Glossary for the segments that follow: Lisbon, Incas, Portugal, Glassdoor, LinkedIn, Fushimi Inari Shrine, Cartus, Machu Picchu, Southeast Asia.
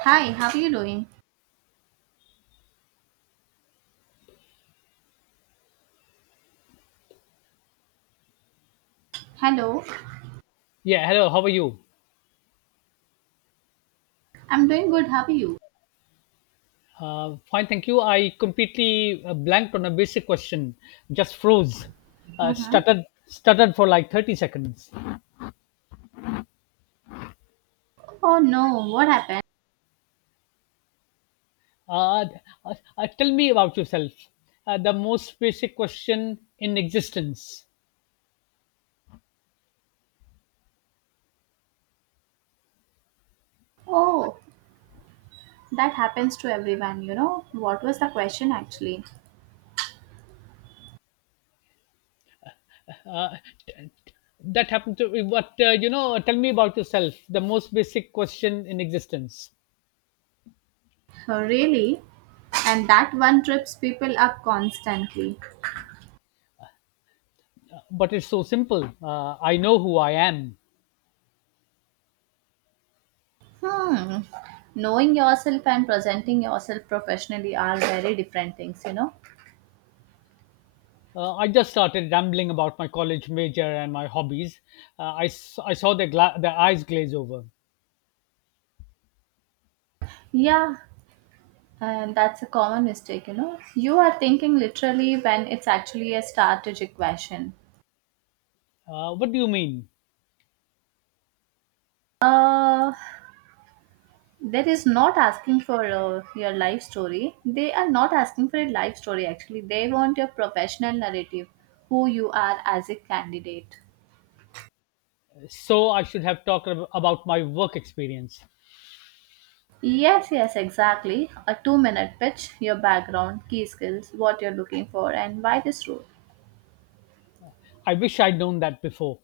Hi, how are you doing? Hello, Yeah, hello, how are you? I'm doing good. How are you? Fine, thank you. I completely blanked on a basic question, just froze, uh, Mm-hmm. stuttered, stuttered for like 30 seconds. Oh no, what happened? Uh, Tell me about yourself. The most basic question in existence. Oh, that happens to everyone. What was the question actually? Uh, t- t- that happened to me, but tell me about yourself. The most basic question in existence. Oh, really? And that one trips people up constantly. But it's so simple. I know who I am. Hmm. Knowing yourself and presenting yourself professionally are very different things. I just started rambling about my college major and my hobbies. I saw their eyes glaze over. Yeah, and that's a common mistake, you know. You are thinking literally when it's actually a strategic question. What do you mean? Uh, There is not asking for your life story. They are not asking for a life story actually. They want your professional narrative, who you are as a candidate. So I should have talked about my work experience. Yes, yes, exactly. A 2-minute pitch, your background, key skills, what you're looking for, and why this role. I wish I'd known that before.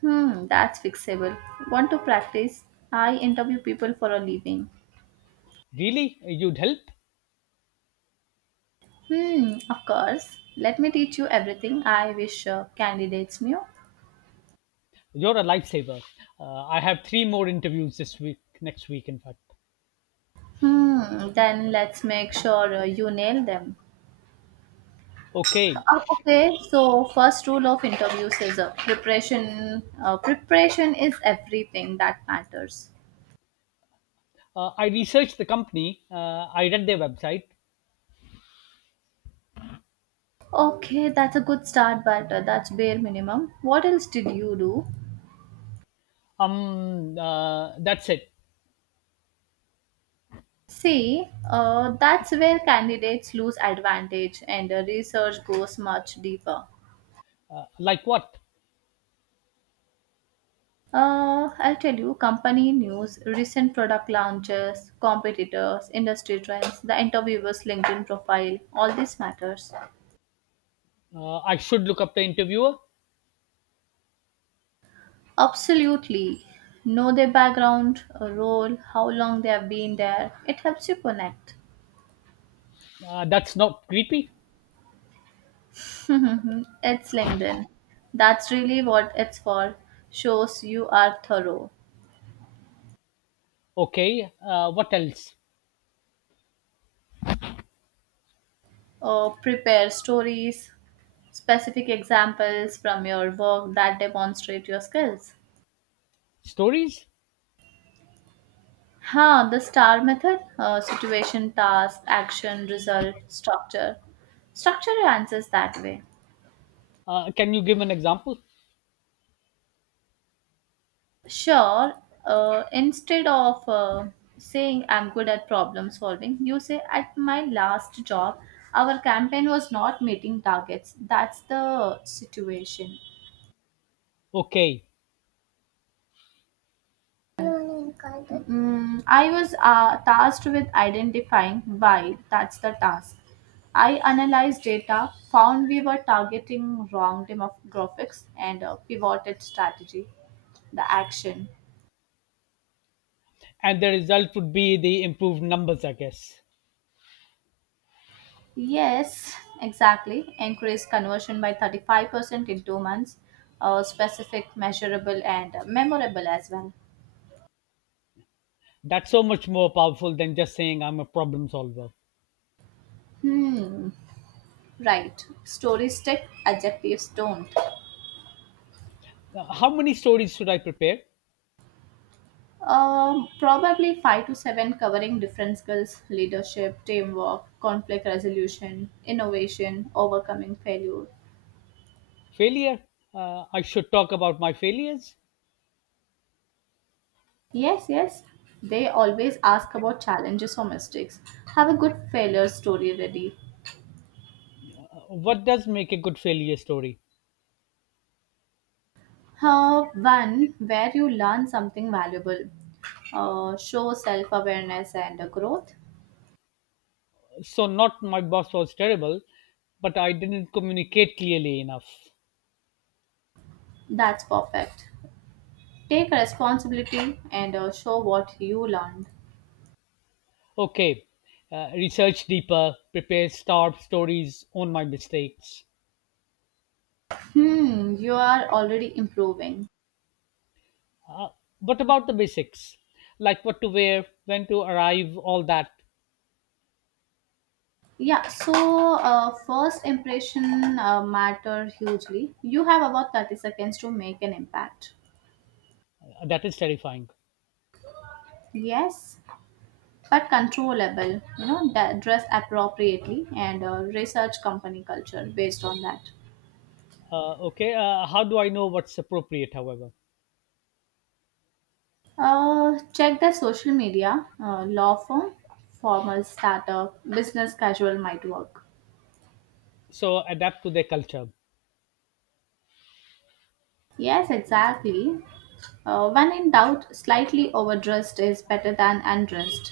That's fixable. Want to practice? I interview people for a living. Really? You'd help? Of course. Let me teach you everything I wish candidates knew. You're a lifesaver. I have three more interviews this week, next week, in fact. Then let's make sure you nail them. Okay. Okay, so first rule of interviews is preparation. Preparation is everything that matters. I researched the company. I read their website. Okay, that's a good start, but that's bare minimum. What else did you do? That's it. See, that's where candidates lose advantage and research goes much deeper. Like what? I'll tell you company news, recent product launches, competitors, industry trends, the interviewer's LinkedIn profile, all this matters. I should look up the interviewer. Absolutely. Know their background, a role, how long they have been there. It helps you connect. That's not creepy. It's LinkedIn. That's really what it's for. Shows you are thorough. Okay. What else? Prepare stories, specific examples from your work that demonstrate your skills. Stories? The STAR method, situation, task, action, result, structure. Structure your answers that way. Can you give an example? Sure, instead of saying I'm good at problem solving, you say at my last job, our campaign was not meeting targets. That's the situation. Okay. I was tasked with identifying why. That's the task. I analyzed data, found we were targeting wrong demographics, and pivoted strategy, the action. And the result would be the improved numbers, I guess. Yes, exactly. Increase conversion by 35% in 2 months. Specific, measurable, and memorable as well. That's so much more powerful than just saying I'm a problem solver. Hmm. Right. Stories stick, adjectives don't. How many stories should I prepare? Probably five to seven, covering different skills: leadership, teamwork, conflict resolution, innovation, overcoming failure. Failure? I should talk about my failures. Yes, yes. They always ask about challenges or mistakes. Have a good failure story ready. What does make a good failure story? One where you learn something valuable, show self awareness and growth. So, not my boss was terrible, but I didn't communicate clearly enough. That's perfect. Take responsibility and show what you learned. Okay, research deeper, prepare star stories on my mistakes. You are already improving. But about the basics, like what to wear, when to arrive, all that, Yeah, so first impression matter hugely. You have about 30 seconds to make an impact. that is terrifying. Yes, but controllable. You know, dress appropriately and research company culture based on that. Okay, how do I know what's appropriate, however? Check their social media. Law firm, formal startup, business casual might work. So adapt to their culture. Yes, exactly. When in doubt, slightly overdressed is better than undressed.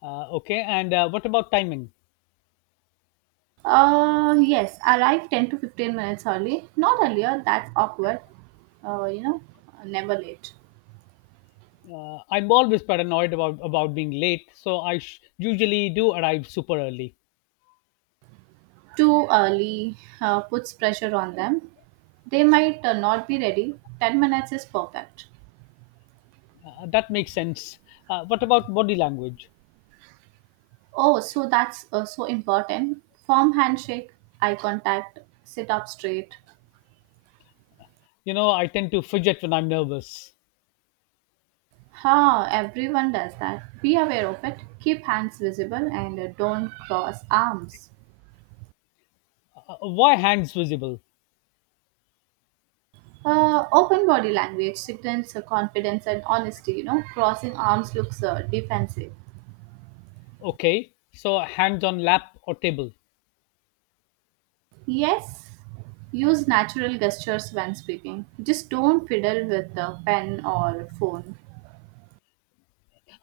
Okay, and what about timing? Yes, arrive 10 to 15 minutes early. Not earlier, that's awkward. Uh, you know, never late. I'm always paranoid about being late, so I usually do arrive super early. Too early puts pressure on them. They might not be ready. 10 minutes is perfect. That makes sense. What about body language? Oh, so that's so important. Firm handshake, eye contact, sit up straight. You know, I tend to fidget when I'm nervous. Ha, everyone does that. Be aware of it. Keep hands visible and don't cross arms. Why hands visible? Open body language signals confidence and honesty. You know, crossing arms looks defensive. Okay, so hands on lap or table. Yes, use natural gestures when speaking. Just don't fiddle with the pen or phone.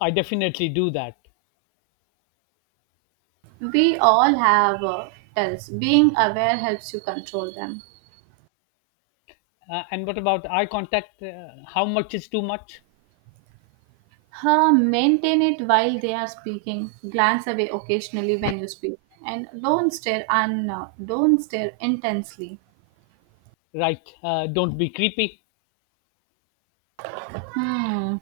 I definitely do that. We all have tells. Being aware helps you control them. And what about eye contact? How much is too much? Maintain it while they are speaking. Glance away occasionally when you speak, and don't stare intensely. Right, don't be creepy. Hmm.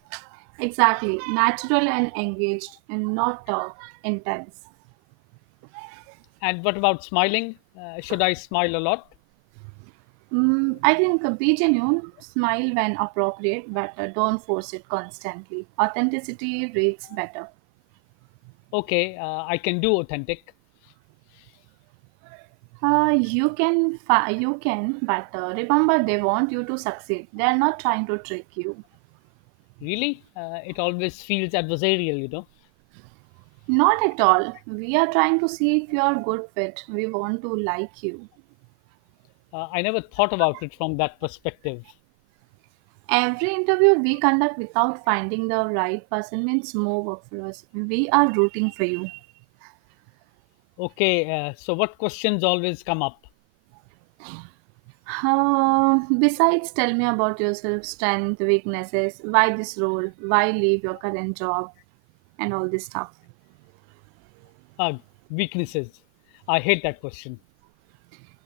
Exactly. Natural and engaged, and not intense. And what about smiling? Should I smile a lot? I think be genuine, smile when appropriate, but don't force it constantly. Authenticity reads better. Okay, I can do authentic. You can, but remember they want you to succeed. They are not trying to trick you. Really? It always feels adversarial. Not at all. We are trying to see if you are a good fit. We want to like you. I never thought about it from that perspective. Every interview we conduct without finding the right person means more work for us. We are rooting for you. Okay, so what questions always come up? Besides, tell me about yourself, strength, weaknesses, why this role, why leave your current job, and all this stuff. Uh, Weaknesses. I hate that question.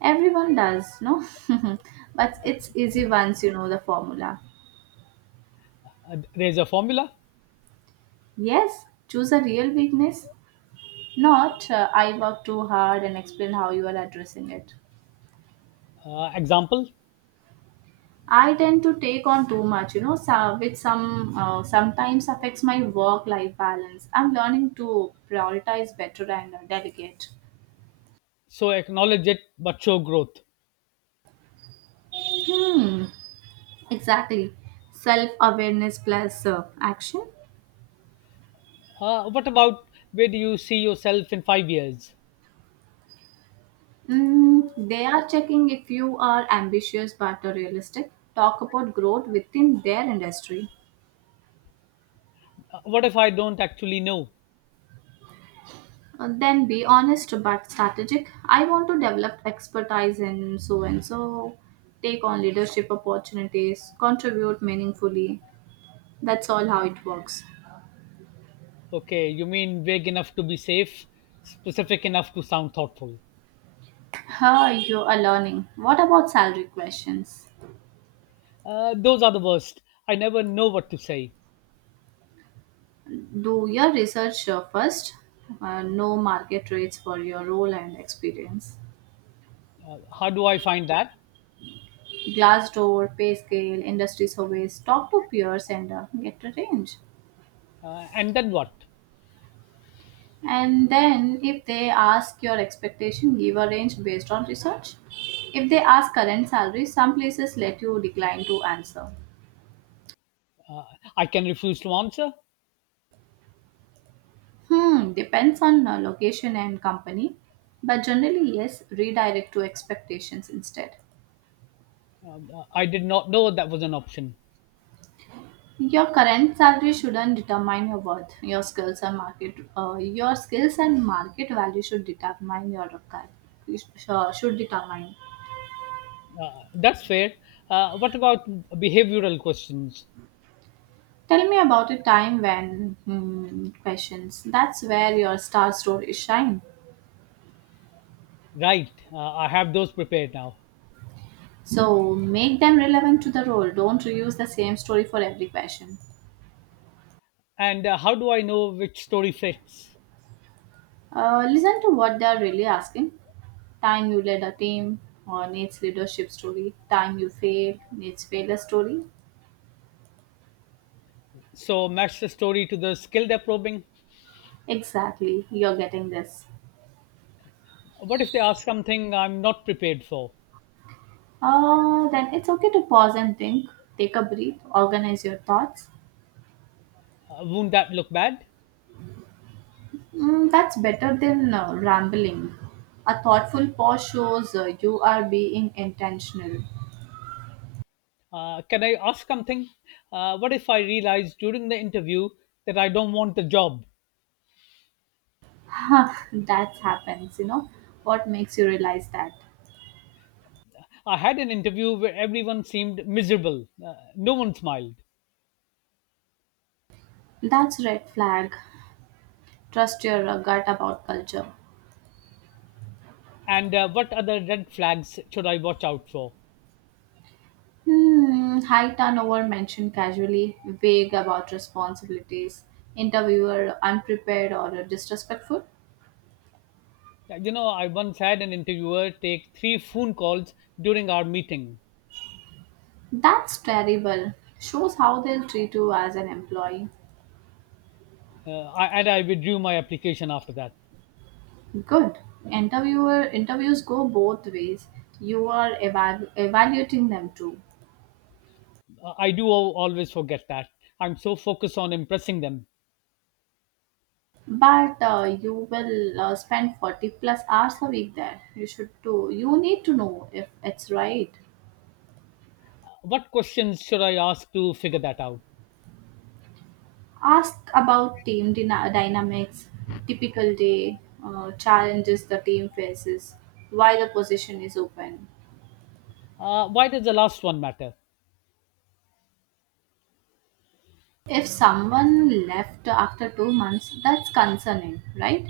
Everyone does, no? But it's easy once you know the formula. There's a formula Yes, choose a real weakness. Not, I work too hard, and explain how you are addressing it. Example. I tend to take on too much, you know, so, which sometimes affects my work-life balance. I'm learning to prioritize better and delegate. So acknowledge it, but show growth. Hmm, exactly. Self-awareness plus action. What about where do you see yourself in 5 years? They are checking if you are ambitious but realistic. Talk about growth within their industry. What if I don't actually know? Then be honest but strategic. I want to develop expertise in so and so, take on leadership opportunities, contribute meaningfully. That's all how it works. Okay, you mean vague enough to be safe, specific enough to sound thoughtful. How you are learning? What about salary questions? Those are the worst. I never know what to say. Do your research first. Know market rates for your role and experience. How do I find that? Glassdoor, pay scale, industry surveys. Talk to peers and get a range. And then what? And then, if they ask your expectation, give a range based on research. If they ask current salary, some places let you decline to answer. I can refuse to answer. Depends on location and company, but generally, yes, redirect to expectations instead. I did not know that was an option. Your current salary shouldn't determine your worth. Your skills and market value should determine your should determine. That's fair. What about behavioral questions? Tell me about a time when questions. That's where your star stories shine. Right, I have those prepared now. So make them relevant to the role. Don't reuse the same story for every question. And how do I know which story fits? Listen to what they are really asking. Time you led a team or Nate's leadership story. Time you failed, Nate's failure story. So match the story to the skill they're probing. Exactly, you're getting this. What if they ask something I'm not prepared for? Then it's okay to pause and think. Take a breath. Organize your thoughts. Won't that look bad? That's better than rambling. A thoughtful pause shows you are being intentional. Can I ask something? What if I realize during the interview that I don't want the job? That happens. What makes you realize that? I had an interview where everyone seemed miserable, no one smiled. That's red flag. Trust your gut about culture. And what other red flags should I watch out for? High turnover mentioned casually, vague about responsibilities, interviewer unprepared or disrespectful. You know, I once had an interviewer take three phone calls during our meeting That's terrible. Shows how they'll treat you as an employee. And I withdrew my application after that. Good. Interviewer interviews go both ways. You are evaluating them too, I do always forget that. I'm so focused on impressing them. but you will spend 40 plus hours a week there. You should do. You need to know if it's right. What questions should I ask to figure that out? Ask about team dynamics, typical day, challenges the team faces, why the position is open. Why does the last one matter? If someone left after 2 months, that's concerning, right?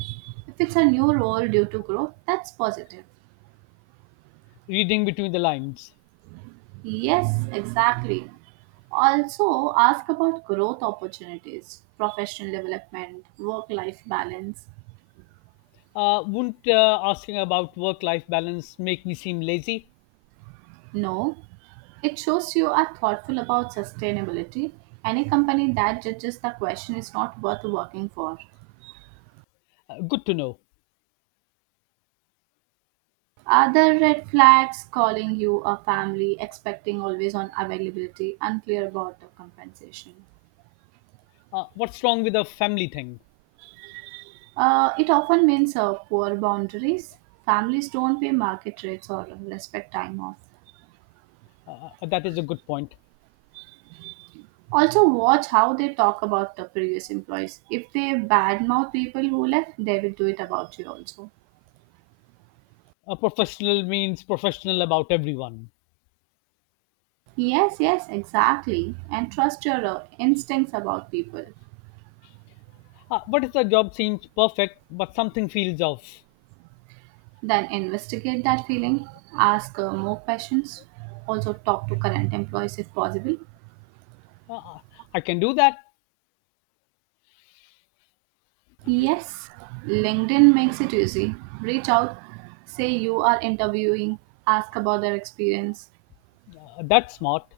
If it's a new role due to growth, that's positive. Reading between the lines. Yes, exactly. Also, ask about growth opportunities, professional development, work life balance. Wouldn't asking about work life balance make me seem lazy? No, it shows you are thoughtful about sustainability. Any company that judges the question is not worth working for. Good to know. Other red flags: calling you a family, expecting always on availability, unclear about the compensation. What's wrong with the family thing? It often means poor boundaries. Families don't pay market rates or respect time off. That is a good point. Also, watch how they talk about the previous employees. If they badmouth people who left, they will do it about you also. A professional means professional about everyone. Yes, yes, exactly. And trust your instincts about people. What if the job seems perfect but something feels off? Then investigate that feeling, ask more questions, also talk to current employees if possible. I can do that. Yes, LinkedIn makes it easy. Reach out, say you are interviewing, ask about their experience. That's smart.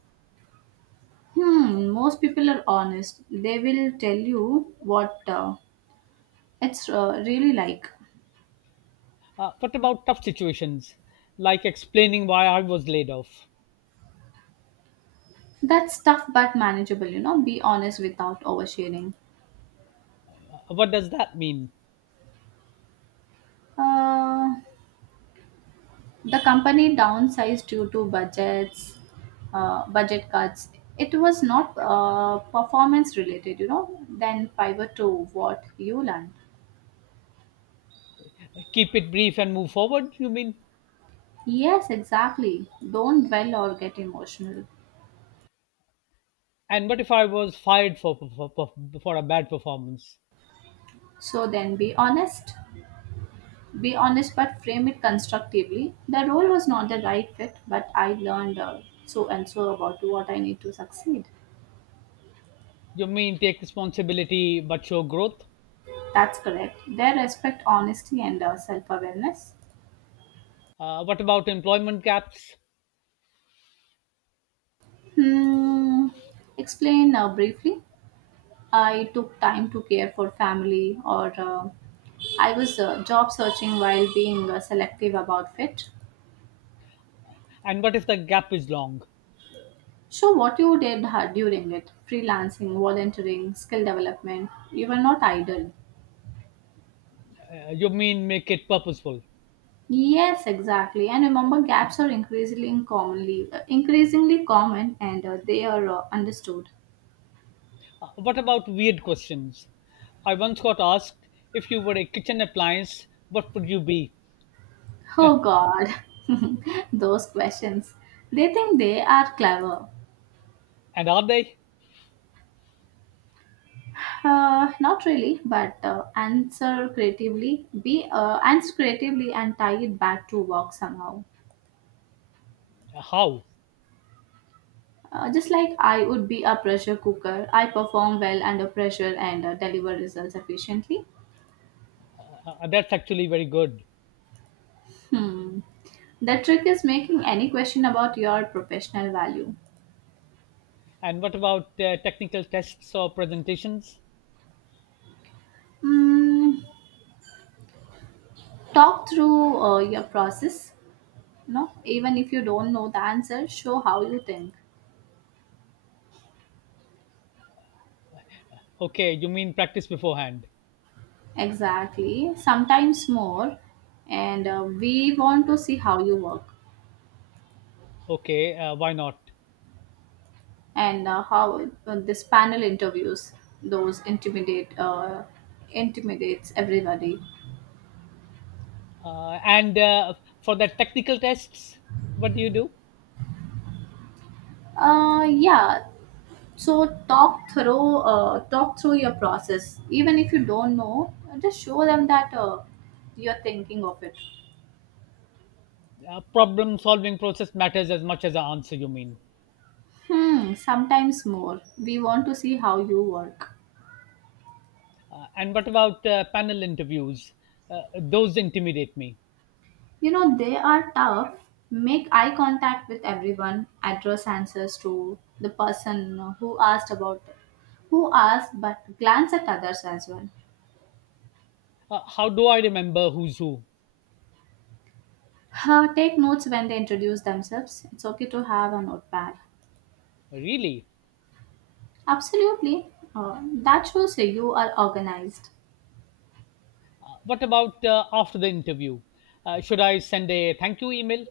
Most people are honest. They will tell you what it's really like. What about tough situations, like explaining why I was laid off? That's tough but manageable. Be honest without oversharing. What does that mean? Uh, the company downsized due to budget cuts. It was not performance related. Then pivot to what you learned. Keep it brief and move forward, you mean? Yes, exactly. Don't dwell or get emotional. And what if I was fired for a bad performance? So then be honest. Be honest but frame it constructively. The role was not the right fit, but I learned so and so about what I need to succeed. You mean take responsibility but show growth? That's correct. They respect honesty and self awareness. What about employment gaps? Hmm. Explain briefly. I took time to care for family, or I was job searching while being selective about fit. And what if the gap is long? Show what you did during it: freelancing, volunteering, skill development. You were not idle. You mean make it purposeful? Yes, exactly. And remember, gaps are increasingly common, and they are understood. What about weird questions? I once got asked if you were a kitchen appliance, what would you be? Oh God, those questions. They think they are clever. And are they? Not really, but answer creatively. Be answer creatively and tie it back to work somehow. How? Just like I would be a pressure cooker, I perform well under pressure and deliver results efficiently. That's actually very good. Hmm. The trick is making any question about your professional value. And what about technical tests or presentations? Mm, talk through your process. No, even if you don't know the answer, show how you think. Okay, you mean practice beforehand. Exactly. Sometimes more. And we want to see how you work Okay, why not? and how this panel interviews those intimidates everybody. And for the technical tests, what do you do? Yeah. So talk through your process. Even if you don't know, just show them that you're thinking of it. Problem solving process matters as much as the answer, you mean. Hmm. Sometimes more. We want to see how you work. And what about panel interviews? Those intimidate me. You know, they are tough. Make eye contact with everyone. Address answers to the person who asked about who asked, but glance at others as well. How do I remember who's who? Take notes when they introduce themselves. It's okay to have a notepad. Really? Absolutely. That shows you are organized. What about after the interview? Should I send a thank you email?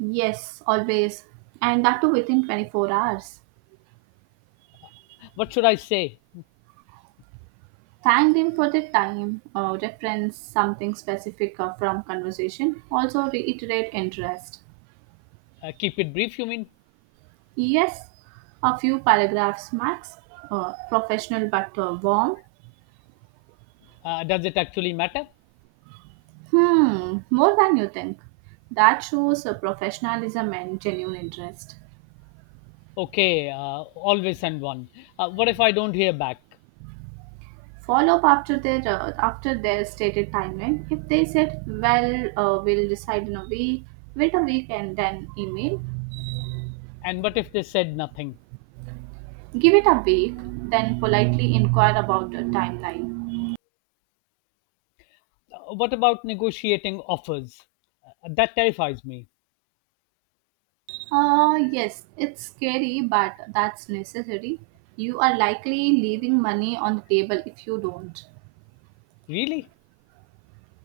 Yes, always. And that too within 24 hours. What should I say? Thank them for the time. Reference something specific from conversation. Also reiterate interest. Keep it brief, you mean? Yes, a few paragraphs max. Professional but warm. Does it actually matter? Hmm, more than you think. That shows professionalism and genuine interest. Okay, always send one. What if I don't hear back? Follow up after their stated timeline. If they said, "Well, we'll decide in a week," wait a week and then email. And what if they said nothing? Give it a week, then politely inquire about the timeline. What about negotiating offers? That terrifies me. Yes, it's scary, but that's necessary. You are likely leaving money on the table if you don't. Really?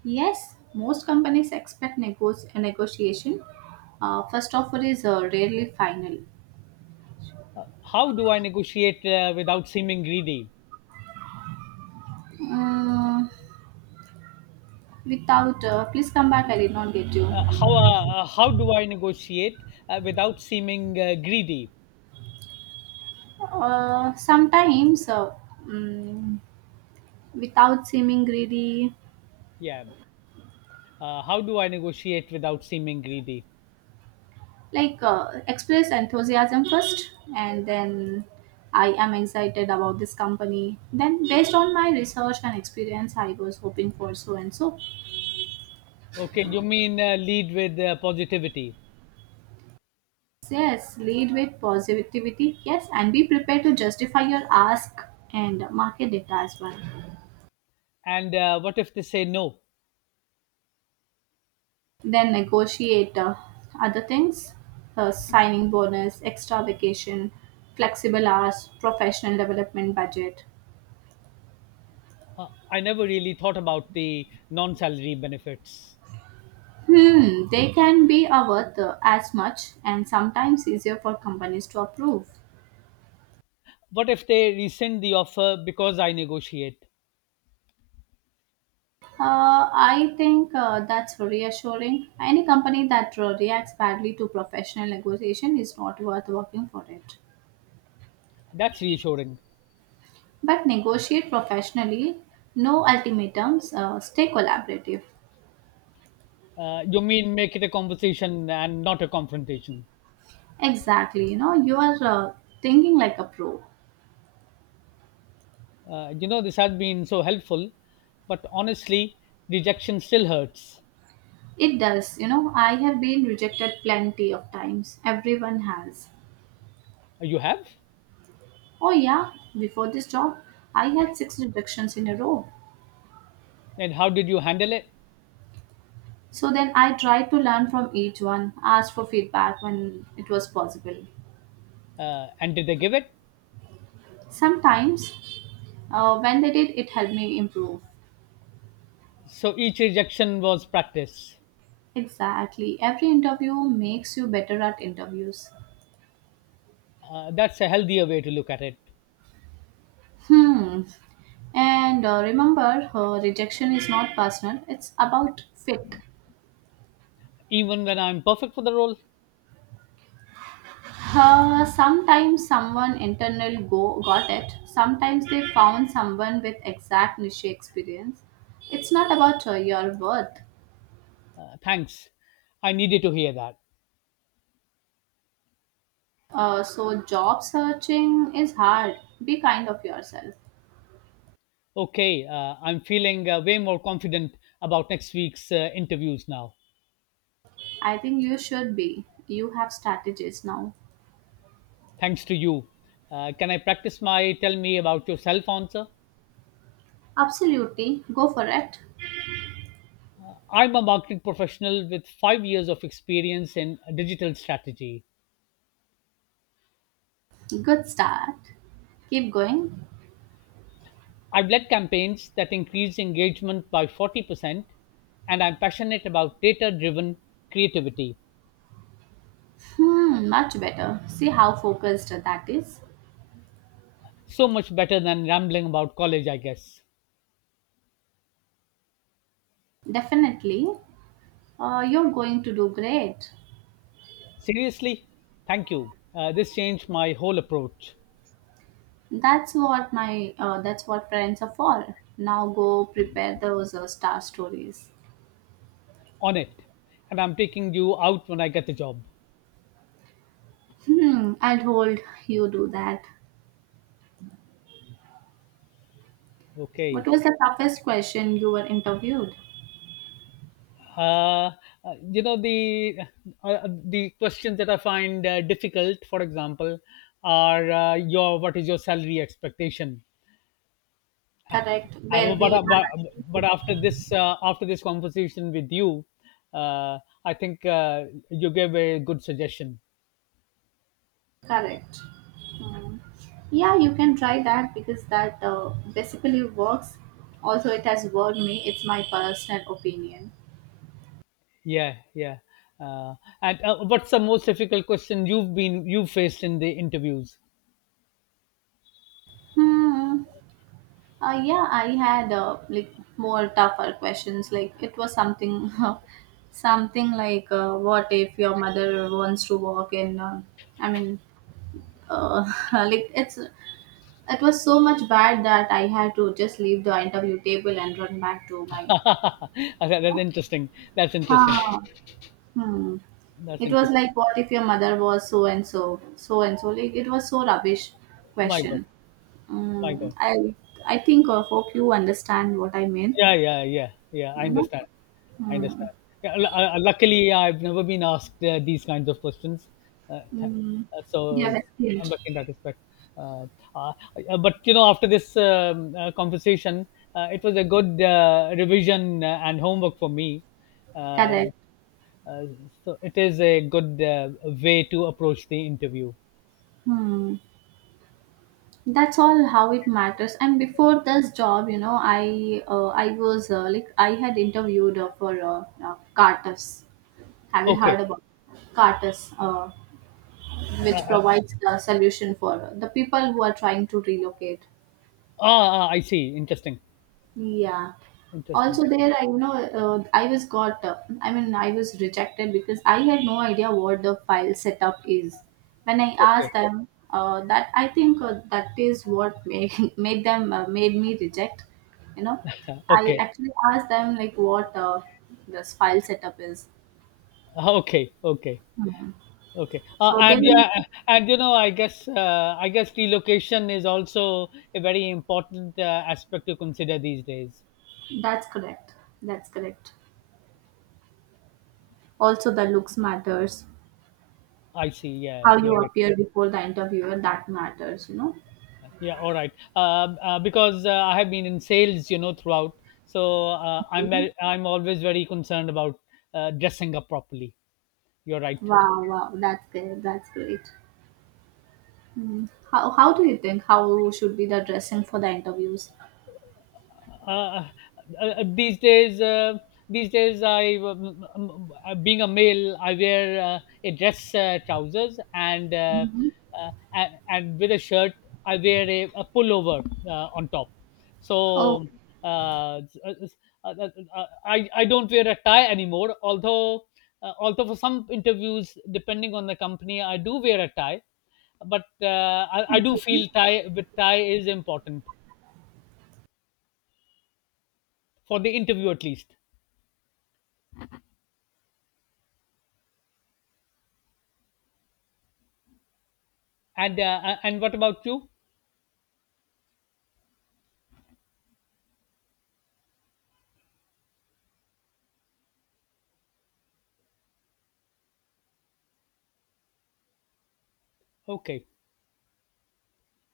Yes, most companies expect negotiation. First offer is rarely final. How do I negotiate without seeming greedy? Mm, without, please come back, I did not get you. How do I negotiate without seeming greedy? Sometimes, mm, without seeming greedy, Yeah. How do I negotiate without seeming greedy? like express enthusiasm first, and then I am excited about this company, then based on my research and experience, I was hoping for so and so. Okay, you mean lead with positivity. Yes, lead with positivity, yes, and be prepared to justify your ask and market data as well. And what if they say no? Then negotiate other things, signing bonus, extra vacation, flexible hours, professional development budget. I never really thought about the non salary benefits. Hmm, they can be a worth as much and sometimes easier for companies to approve. What if they rescind the offer because I negotiate? I think that's reassuring. Any company that reacts badly to professional negotiation is not worth working for it. That's reassuring. But negotiate professionally, no ultimatums, stay collaborative. You mean make it a conversation and not a confrontation? Exactly, you know, you are thinking like a pro. This has been so helpful, but honestly, rejection still hurts. It does, you know, I have been rejected plenty of times. Everyone has. You have? Oh, yeah, before this job, I had six rejections in a row. And how did you handle it? So then I tried to learn from each one, asked for feedback when it was possible. And did they give it? Sometimes, when they did, it helped me improve. So each rejection was practice. Exactly. Every interview makes you better at interviews. That's a healthier way to look at it. Hmm. And remember, rejection is not personal, it's about fit. Even when I'm perfect for the role, Sometimes someone internal go got it. Sometimes they found someone with exact niche experience. It's not about your worth. Thanks. I needed to hear that. So job searching is hard. Be kind of yourself. Okay, I'm feeling way more confident about next week's interviews now, I think you should be. You have strategies now. thanks to you. Can I practice my tell me about yourself answer? Absolutely, go for it. I'm a marketing professional with 5 years of experience in digital strategy. Good start. Keep going. I've led campaigns that increase engagement by 40%, and I'm passionate about data driven creativity. Hmm, much better. See how focused that is. So much better than rambling about college, I guess. Definitely, you're going to do great. Seriously, thank you. This changed my whole approach. That's what friends are for. Now go prepare those star stories. On it, and I'm taking you out when I get the job. Hmm, I'll hold you do that. What Okay, was the toughest question you were interviewed? uh, uh, you know the questions that I find difficult, for example, are, your what is your salary expectation? Correct. uh, Where but, we uh, but are but after this conversation with you, uh, I think you gave a good suggestion. correct. Hmm. Yeah, you can try that because that basically works. Also, it has worked me. It's my personal opinion. Yeah, yeah. uh, and what's the most difficult question you faced in the interviews? Hmm. Yeah, I had like more tougher questions. Like it was something, something like, what if your mother wants to walk in? I mean, uh, like it was so much bad that I had to just leave the interview table and run back to my. I That's interesting. That's interesting. Huh. Hmm. That's It was interesting. like, what if your mother was so and so, so and so? Like it was so rubbish My God. question. My Mm, God. I think I hope you understand what I mean. Yeah, yeah, yeah, yeah. You I know. understand. I Hmm. understand. Yeah, luckily, I've never been asked these kinds of questions. Uh, th- Hmm. So Yeah, skilled. I'm lucky in that respect. Uh, uh, but after this conversation, it was a good revision and homework for me. Uh, Correct. uh, so it is a good way to approach the interview. Hmm. That's all how it matters. And before this job, you know, I was like I had interviewed for Cartus. Have you heard Okay. about Cartus, which provides the solution for the people who are trying to relocate? Ah, ah, I see. Interesting. Yeah. Interesting. Also there I, you know, I was got I mean I was rejected because I had no idea what the file setup is. When I Okay. asked them that, I think that is what made, made them made me reject, you know. I Okay. actually asked them like what this file setup is. Okay. Okay. Mhm. Okay. So And they will yeah, and you know, I guess relocation is also a very important aspect to consider these days. that's correct. That's correct. Also the looks matters. I see. Yeah, How you're you right. appear before the interviewer, that matters, you know. Yeah, all right. Because I have been in sales, you know, throughout, so Okay. I'm always very concerned about dressing up properly. You're right. Wow, wow, that's great. That's great. Mm. How do you think how should be the dressing for the interviews? uh, uh, these days uh, these days I, being a male, I wear a dress trousers and uh, Mhm. uh, and, and with a shirt. I wear a pullover on top, so Oh, uh, s- uh, s- uh, I don't wear a tie anymore, although for some interviews depending on the company, I do wear a tie. But I do okay. feel tie with tie is important for the interview at least. And what about you? Okay,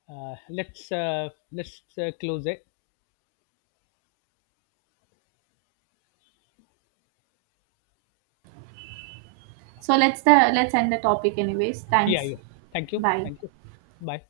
let's close it. So let's end the topic anyways. Yeah, Thanks. yeah. Thank you, Bye. thank you. Bye.